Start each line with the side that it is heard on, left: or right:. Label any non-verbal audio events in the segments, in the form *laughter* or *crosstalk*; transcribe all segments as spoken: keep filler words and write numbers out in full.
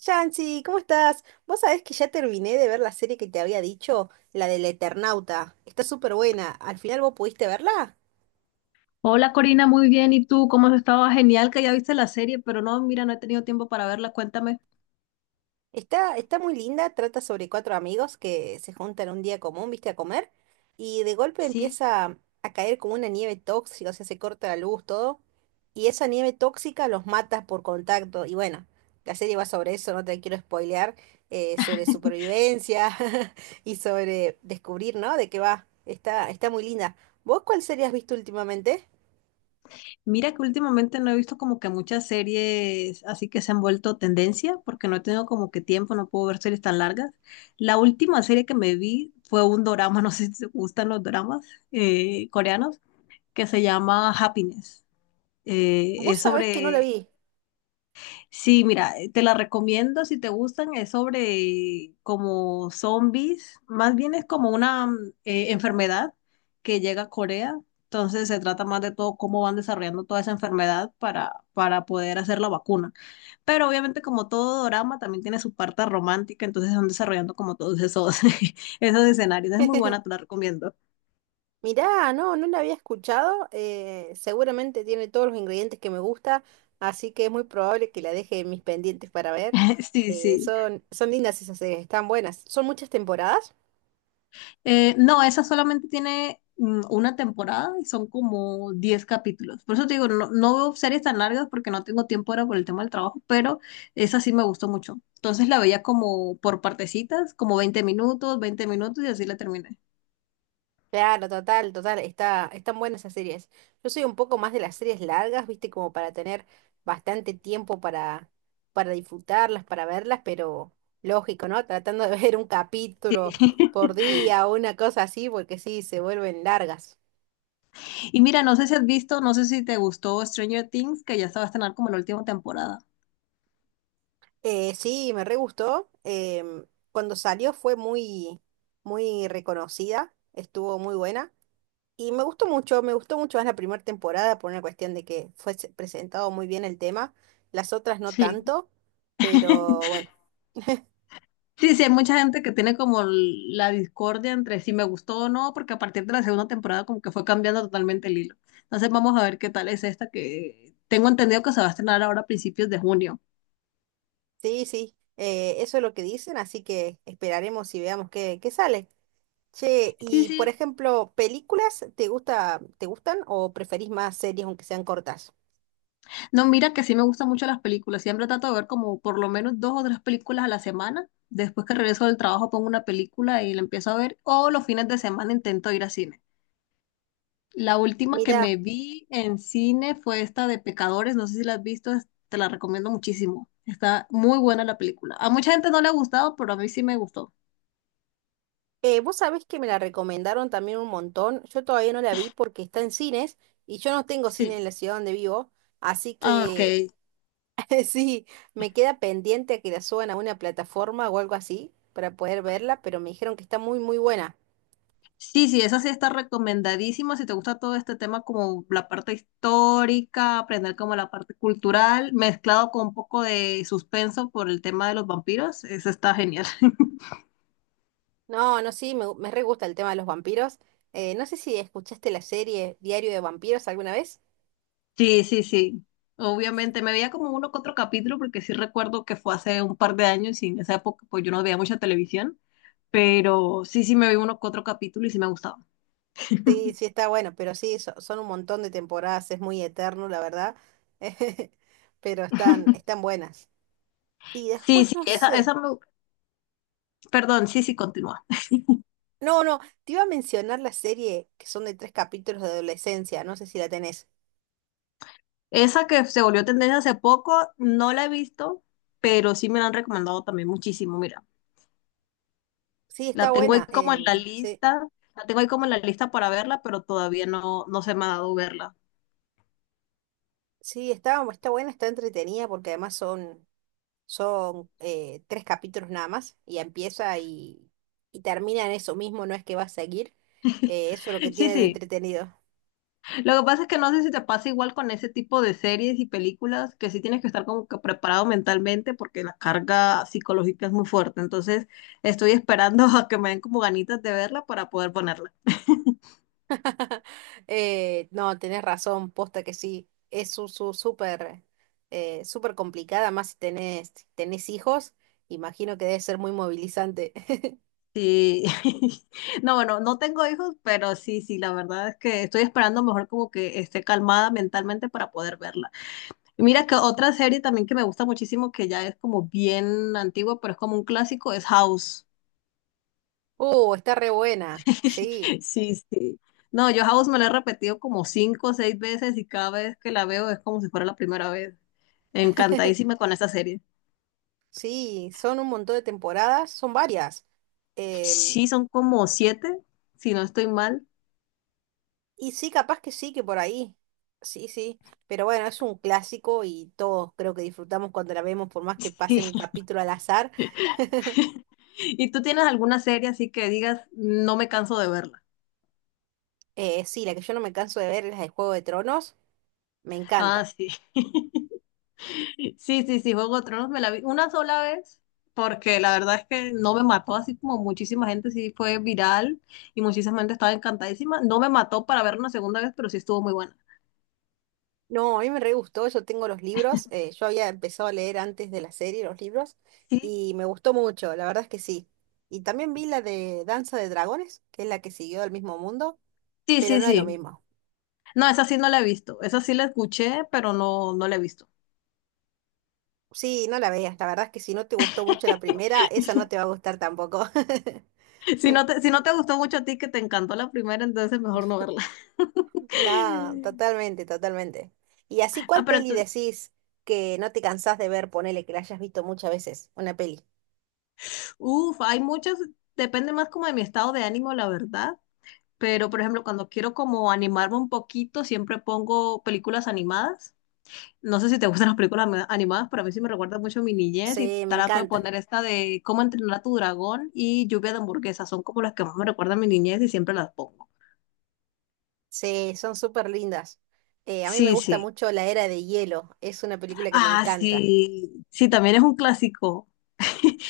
right: Yancy, ¿cómo estás? Vos sabés que ya terminé de ver la serie que te había dicho, la del Eternauta. Está súper buena. ¿Al final vos pudiste verla?
left: Hola Corina, muy bien. ¿Y tú cómo has estado? Genial que ya viste la serie, pero no, mira, no he tenido tiempo para verla. Cuéntame.
right: Está, está muy linda, trata sobre cuatro amigos que se juntan un día común, viste, a comer, y de golpe
left: Sí.
right: empieza a caer como una nieve tóxica, o sea, se corta la luz, todo, y esa nieve tóxica los mata por contacto, y bueno, la serie va sobre eso, no te quiero spoilear, eh, sobre supervivencia *laughs* y sobre descubrir, ¿no? De qué va. Está, está muy linda. ¿Vos cuál serie has visto últimamente?
left: Mira que últimamente no he visto como que muchas series así que se han vuelto tendencia, porque no he tenido como que tiempo, no puedo ver series tan largas. La última serie que me vi fue un dorama, *laughs* no sé si te gustan los doramas eh, coreanos, que se llama Happiness. Eh,
right: Vos
left: es
right: sabés que no la
left: sobre...
right: vi.
left: Sí, mira, eh, te la recomiendo si te gustan, es sobre como zombies, más bien es como una mm, eh, enfermedad que llega a Corea. Entonces se trata más de todo cómo van desarrollando toda esa enfermedad para, para poder hacer la vacuna. Pero obviamente como todo drama también tiene su parte romántica, entonces van desarrollando como todos esos, *laughs* esos escenarios. Es muy buena,
right: *laughs*
left: te la recomiendo.
right: Mirá, no, no la había escuchado. Eh, seguramente tiene todos los ingredientes que me gusta, así que es muy probable que la deje en mis pendientes para ver.
left: *laughs* Sí,
right: Eh,
left: sí.
right: son, son lindas esas series, están buenas. ¿Son muchas temporadas?
left: Eh, no, esa solamente tiene mm, una temporada y son como diez capítulos. Por eso te digo, no, no veo series tan largas porque no tengo tiempo ahora por el tema del trabajo, pero esa sí me gustó mucho. Entonces la veía como por partecitas, como veinte minutos, veinte minutos y así la terminé.
right: Claro, total, total, está, están buenas esas series. Yo soy un poco más de las series largas, viste, como para tener bastante tiempo para, para disfrutarlas, para verlas, pero lógico, ¿no? Tratando de ver un
left: Sí.
right: capítulo por
left: *laughs*
right: día o una cosa así, porque sí, se vuelven largas.
left: Y mira, no sé si has visto, no sé si te gustó Stranger Things, que ya se va a estrenar como la última temporada.
right: Eh, sí, me re gustó. Em, cuando salió fue muy, muy reconocida, estuvo muy buena. Y me gustó mucho, me gustó mucho más la primera temporada por una cuestión de que fue se- presentado muy bien el tema. Las otras no
left: Sí.
right: tanto, pero bueno,
left: Sí, sí, hay mucha gente que tiene como la discordia entre si me gustó o no, porque a partir de la segunda temporada como que fue cambiando totalmente el hilo. Entonces vamos a ver qué tal es esta que tengo entendido que se va a estrenar ahora a principios de junio.
right: sí, sí, eh, eso es lo que dicen, así que esperaremos y veamos qué, qué sale. Che,
left: Sí,
right: y por
left: sí.
right: ejemplo, ¿películas te gusta, te gustan o preferís más series aunque sean cortas?
left: No, mira que sí me gustan mucho las películas. Siempre trato de ver como por lo menos dos o tres películas a la semana. Después que regreso del trabajo pongo una película y la empiezo a ver. O los fines de semana intento ir a cine. La última que me
right: Mira.
left: vi en cine fue esta de Pecadores, no sé si la has visto, es- te la recomiendo muchísimo. Está muy buena la película. A mucha gente no le ha gustado, pero a mí sí me gustó.
right: Eh, vos sabés que me la recomendaron también un montón. Yo todavía no la vi porque está en cines y yo no tengo cine
left: Sí.
right: en la ciudad donde vivo. Así
left: Ah, ok.
right: que *laughs* sí, me queda pendiente a que la suban a una plataforma o algo así para poder verla, pero me dijeron que está muy, muy buena.
left: Sí, sí, esa sí está recomendadísima. Si te gusta todo este tema, como la parte histórica, aprender como la parte cultural, mezclado con un poco de suspenso por el tema de los vampiros, eso está genial. *laughs*
right: No, no, sí, me, gu- me re gusta el tema de los vampiros. Eh, no sé si escuchaste la serie Diario de Vampiros alguna vez.
left: Sí, sí, sí. Obviamente me veía como uno que otro capítulo porque sí recuerdo que fue hace un par de años y en esa época pues yo no veía mucha televisión, pero sí, sí me vi uno que otro capítulo y sí me gustaba.
right: Sí, sí está bueno, pero sí, so- son un montón de temporadas, es muy eterno, la verdad. *laughs* Pero están,
left: *laughs*
right: están buenas. Y
left: Sí,
right: después
left: sí,
right: no
left: esa,
right: sé.
left: esa, me- perdón, sí, sí, continúa.
right: No, no, te iba a mencionar la serie que son de tres capítulos de adolescencia, no sé si la tenés.
left: Esa que se volvió tendencia hace poco, no la he visto, pero sí me la han recomendado también muchísimo, mira.
right: Sí, está
left: La tengo ahí
right: buena,
left: como en la
right: em, sí,
left: lista, la tengo ahí como en la lista para verla, pero todavía no, no se me ha dado verla.
right: sí, está, está buena, está entretenida porque además son, son eh, tres capítulos nada más y empieza y, y termina en eso mismo, no es que va a seguir, eh, eso es lo que
left: *laughs* Sí,
right: tiene de
left: sí.
right: entretenido.
left: Lo que pasa es que no sé si te pasa igual con ese tipo de series y películas, que sí tienes que estar como que preparado mentalmente porque la carga psicológica es muy fuerte. Entonces, estoy esperando *laughs* a que me den como ganitas de verla para poder ponerla.
right: *laughs* Eh, no, tenés razón, posta que sí, es su, su- súper eh, súper complicada, más si tenés, si tenés hijos, imagino que debe ser muy movilizante. *laughs*
left: Sí. *laughs* No, bueno, no tengo hijos, pero sí, sí, la verdad es que estoy esperando mejor como que esté calmada mentalmente para poder verla. Y mira que otra serie también que me gusta muchísimo, que ya es como bien antigua, pero es como un clásico, es House.
right: Oh, está re buena. Sí,
left: Sí, sí. No, yo House me la he repetido como cinco o seis veces y cada vez que la veo es como si fuera la primera vez. Encantadísima con esta serie.
right: sí, son un montón de temporadas, son varias. Em,
left: Sí, son como siete, si no estoy mal.
right: y sí, capaz que sí, que por ahí. Sí, sí. Pero bueno, es un clásico y todos creo que disfrutamos cuando la vemos, por más que pase
left: Sí.
right: un capítulo al azar.
left: *laughs* ¿Y tú tienes alguna serie así que digas, no me canso de verla?
right: Eh, sí, la que yo no me canso de ver es la de Juego de Tronos. Me
left: Ah,
right: encanta.
left: sí. *laughs* Sí, sí, sí, Juego de Tronos me la vi una sola vez, porque la verdad es que no me mató, así como muchísima gente sí fue viral y muchísima gente estaba encantadísima. No me mató para ver una segunda vez, pero sí estuvo muy buena.
right: No, a mí me re gustó, yo tengo los libros. Eh, yo había empezado a leer antes de la serie los libros
left: Sí.
right: y me gustó mucho, la verdad es que sí. Y también vi la de Danza de Dragones, que es la que siguió al mismo mundo,
left: Sí,
right: pero
left: sí,
right: no es lo
left: sí.
right: mismo.
left: No, esa sí no la he visto. Esa sí la escuché, pero no, no la he visto. *laughs*
right: Sí, no la veas. La verdad es que si no te gustó mucho la primera, esa no te va a gustar tampoco. *laughs*
left: Si no te, si no te gustó mucho a ti, que te encantó la primera, entonces mejor no verla.
right: No,
left: *laughs*
right: totalmente, totalmente. Y así,
left: Ah,
right: ¿cuál
left: pero
right: peli
left: entonces,
right: decís que no te cansás de ver? Ponele que la hayas visto muchas veces, una peli.
left: uff, hay muchas, depende más como de mi estado de ánimo, la verdad. Pero, por ejemplo, cuando quiero como animarme un poquito, siempre pongo películas animadas. No sé si te *laughs* gustan las películas ama- animadas, pero a mí sí me recuerda mucho a mi niñez y
right: Sí, me
left: trato de
right: encantan.
left: poner esta de Cómo entrenar a tu dragón y Lluvia de hamburguesas. Son como las que más me recuerdan a mi niñez y siempre las pongo.
right: Sí, son súper lindas. Eh, a mí me
left: Sí,
right: gusta
left: sí.
right: mucho La Era de Hielo. Es una película que me
left: Ah,
right: encanta.
left: sí. Sí, también es un clásico. *laughs*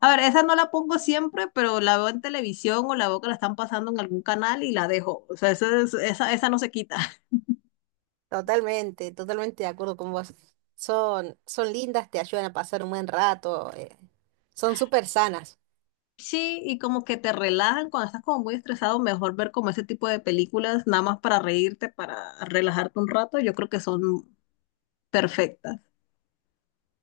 left: A ver, esa no la pongo siempre, pero la veo en televisión o la veo que la están pasando en algún canal y la dejo. O sea, esa, es- esa, esa no se quita. *laughs*
right: Totalmente, totalmente de acuerdo con vos. Son, son lindas, te ayudan a pasar un buen rato. Eh, son súper sanas.
left: Sí, y como que te relajan cuando estás como muy estresado, mejor ver como ese tipo de películas, nada más para reírte, para relajarte un rato, yo creo que son perfectas.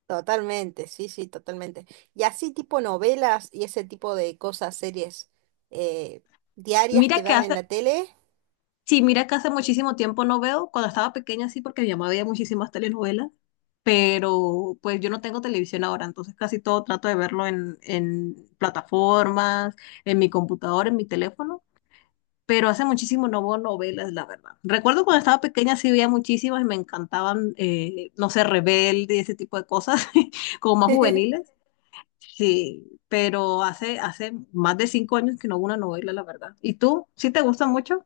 right: Totalmente, sí, sí, totalmente. Y así tipo novelas y ese tipo de cosas, series eh, diarias que
left: Mira que
right: dan en
left: hace
right: la tele.
left: Sí, mira que hace muchísimo tiempo no veo, cuando estaba pequeña sí, porque mi mamá veía muchísimas telenovelas, pero pues yo no tengo televisión ahora, entonces casi todo trato de verlo en, en plataformas, en mi computadora, en mi teléfono, pero hace muchísimo no veo novelas, la verdad. Recuerdo cuando estaba pequeña sí veía muchísimas y me encantaban, eh, no sé, Rebelde y ese tipo de cosas, *laughs* como más
right: *laughs*
left: juveniles, sí, pero hace, hace más de cinco años que no veo una novela, la verdad. ¿Y tú? ¿Sí te gusta mucho?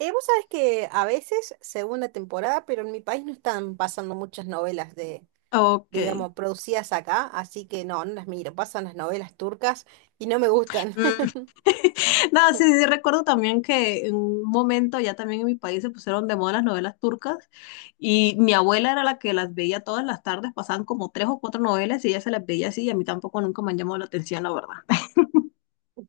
right: Eh, vos sabés que a veces, según la temporada, pero en mi país no están pasando muchas novelas de,
left: Ok.
right: digamos, producidas acá, así que no, no las miro. Pasan las novelas turcas y no me gustan. *laughs*
left: No, sí, sí, recuerdo también que en un momento ya también en mi país se pusieron de moda las novelas turcas y mi abuela era la que las veía todas las tardes, pasaban como tres o cuatro novelas y ella se las veía así y a mí tampoco nunca me han llamado la atención, la verdad. *laughs*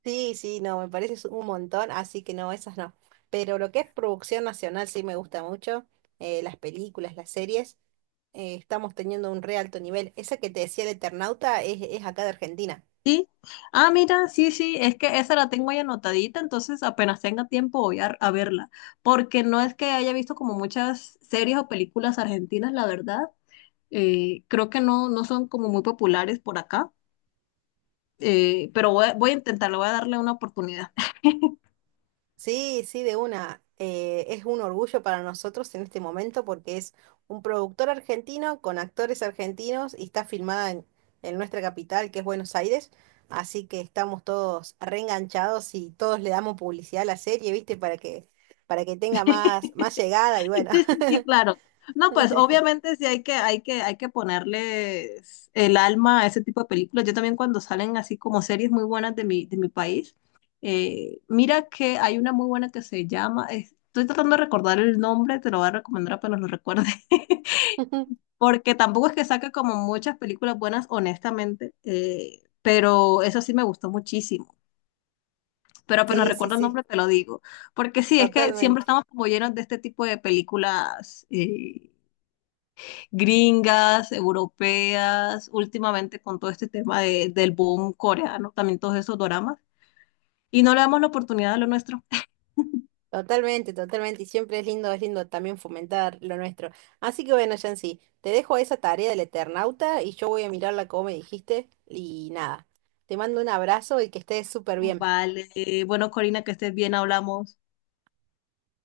right: Sí, sí, no, me parece es un montón, así que no, esas no. Pero lo que es producción nacional sí me gusta mucho, eh, las películas, las series. Eh, estamos teniendo un re alto nivel. Esa que te decía el Eternauta es, es acá de Argentina.
left: Sí, ah, mira, sí, sí, es que esa la tengo ahí anotadita, entonces apenas tenga tiempo voy a, a verla, porque no es que haya visto como muchas series o películas argentinas, la verdad, eh, creo que no, no son como muy populares por acá, eh, pero voy, a- voy a intentarlo, voy a darle una oportunidad. *laughs*
right: Sí, sí, de una. Eh, es un orgullo para nosotros en este momento porque es un productor argentino con actores argentinos y está filmada en, en nuestra capital, que es Buenos Aires. Así que estamos todos reenganchados y todos le damos publicidad a la serie, ¿viste? Para que, para que tenga más, más llegada y
left: Sí,
right: bueno.
left: sí, sí, claro. No, pues
right: *laughs*
left: obviamente sí hay que, hay que, hay que ponerles el alma a ese tipo de películas. Yo también cuando salen así como series muy buenas de mi, de mi país, eh, mira que hay una muy buena que se llama, estoy tratando de recordar el nombre, te lo voy a recomendar apenas lo recuerde, *laughs* porque tampoco es que saca como muchas películas buenas, honestamente, eh, pero eso sí me gustó muchísimo, pero apenas
right: Sí, sí,
left: recuerdo el
right: sí,
left: nombre te lo digo. Porque sí, es que siempre
right: totalmente.
left: estamos como llenos de este tipo de películas eh, gringas, europeas, últimamente con todo este tema de- del boom coreano, también todos esos doramas, y no le damos la oportunidad a lo nuestro. *laughs*
right: Totalmente, totalmente, y siempre es lindo, es lindo, también fomentar lo nuestro. Así que bueno, Yancy, te dejo esa tarea del Eternauta y yo voy a mirarla como me dijiste y nada, te mando un abrazo y que estés súper bien.
left: Vale, bueno, Corina, que estés bien, hablamos.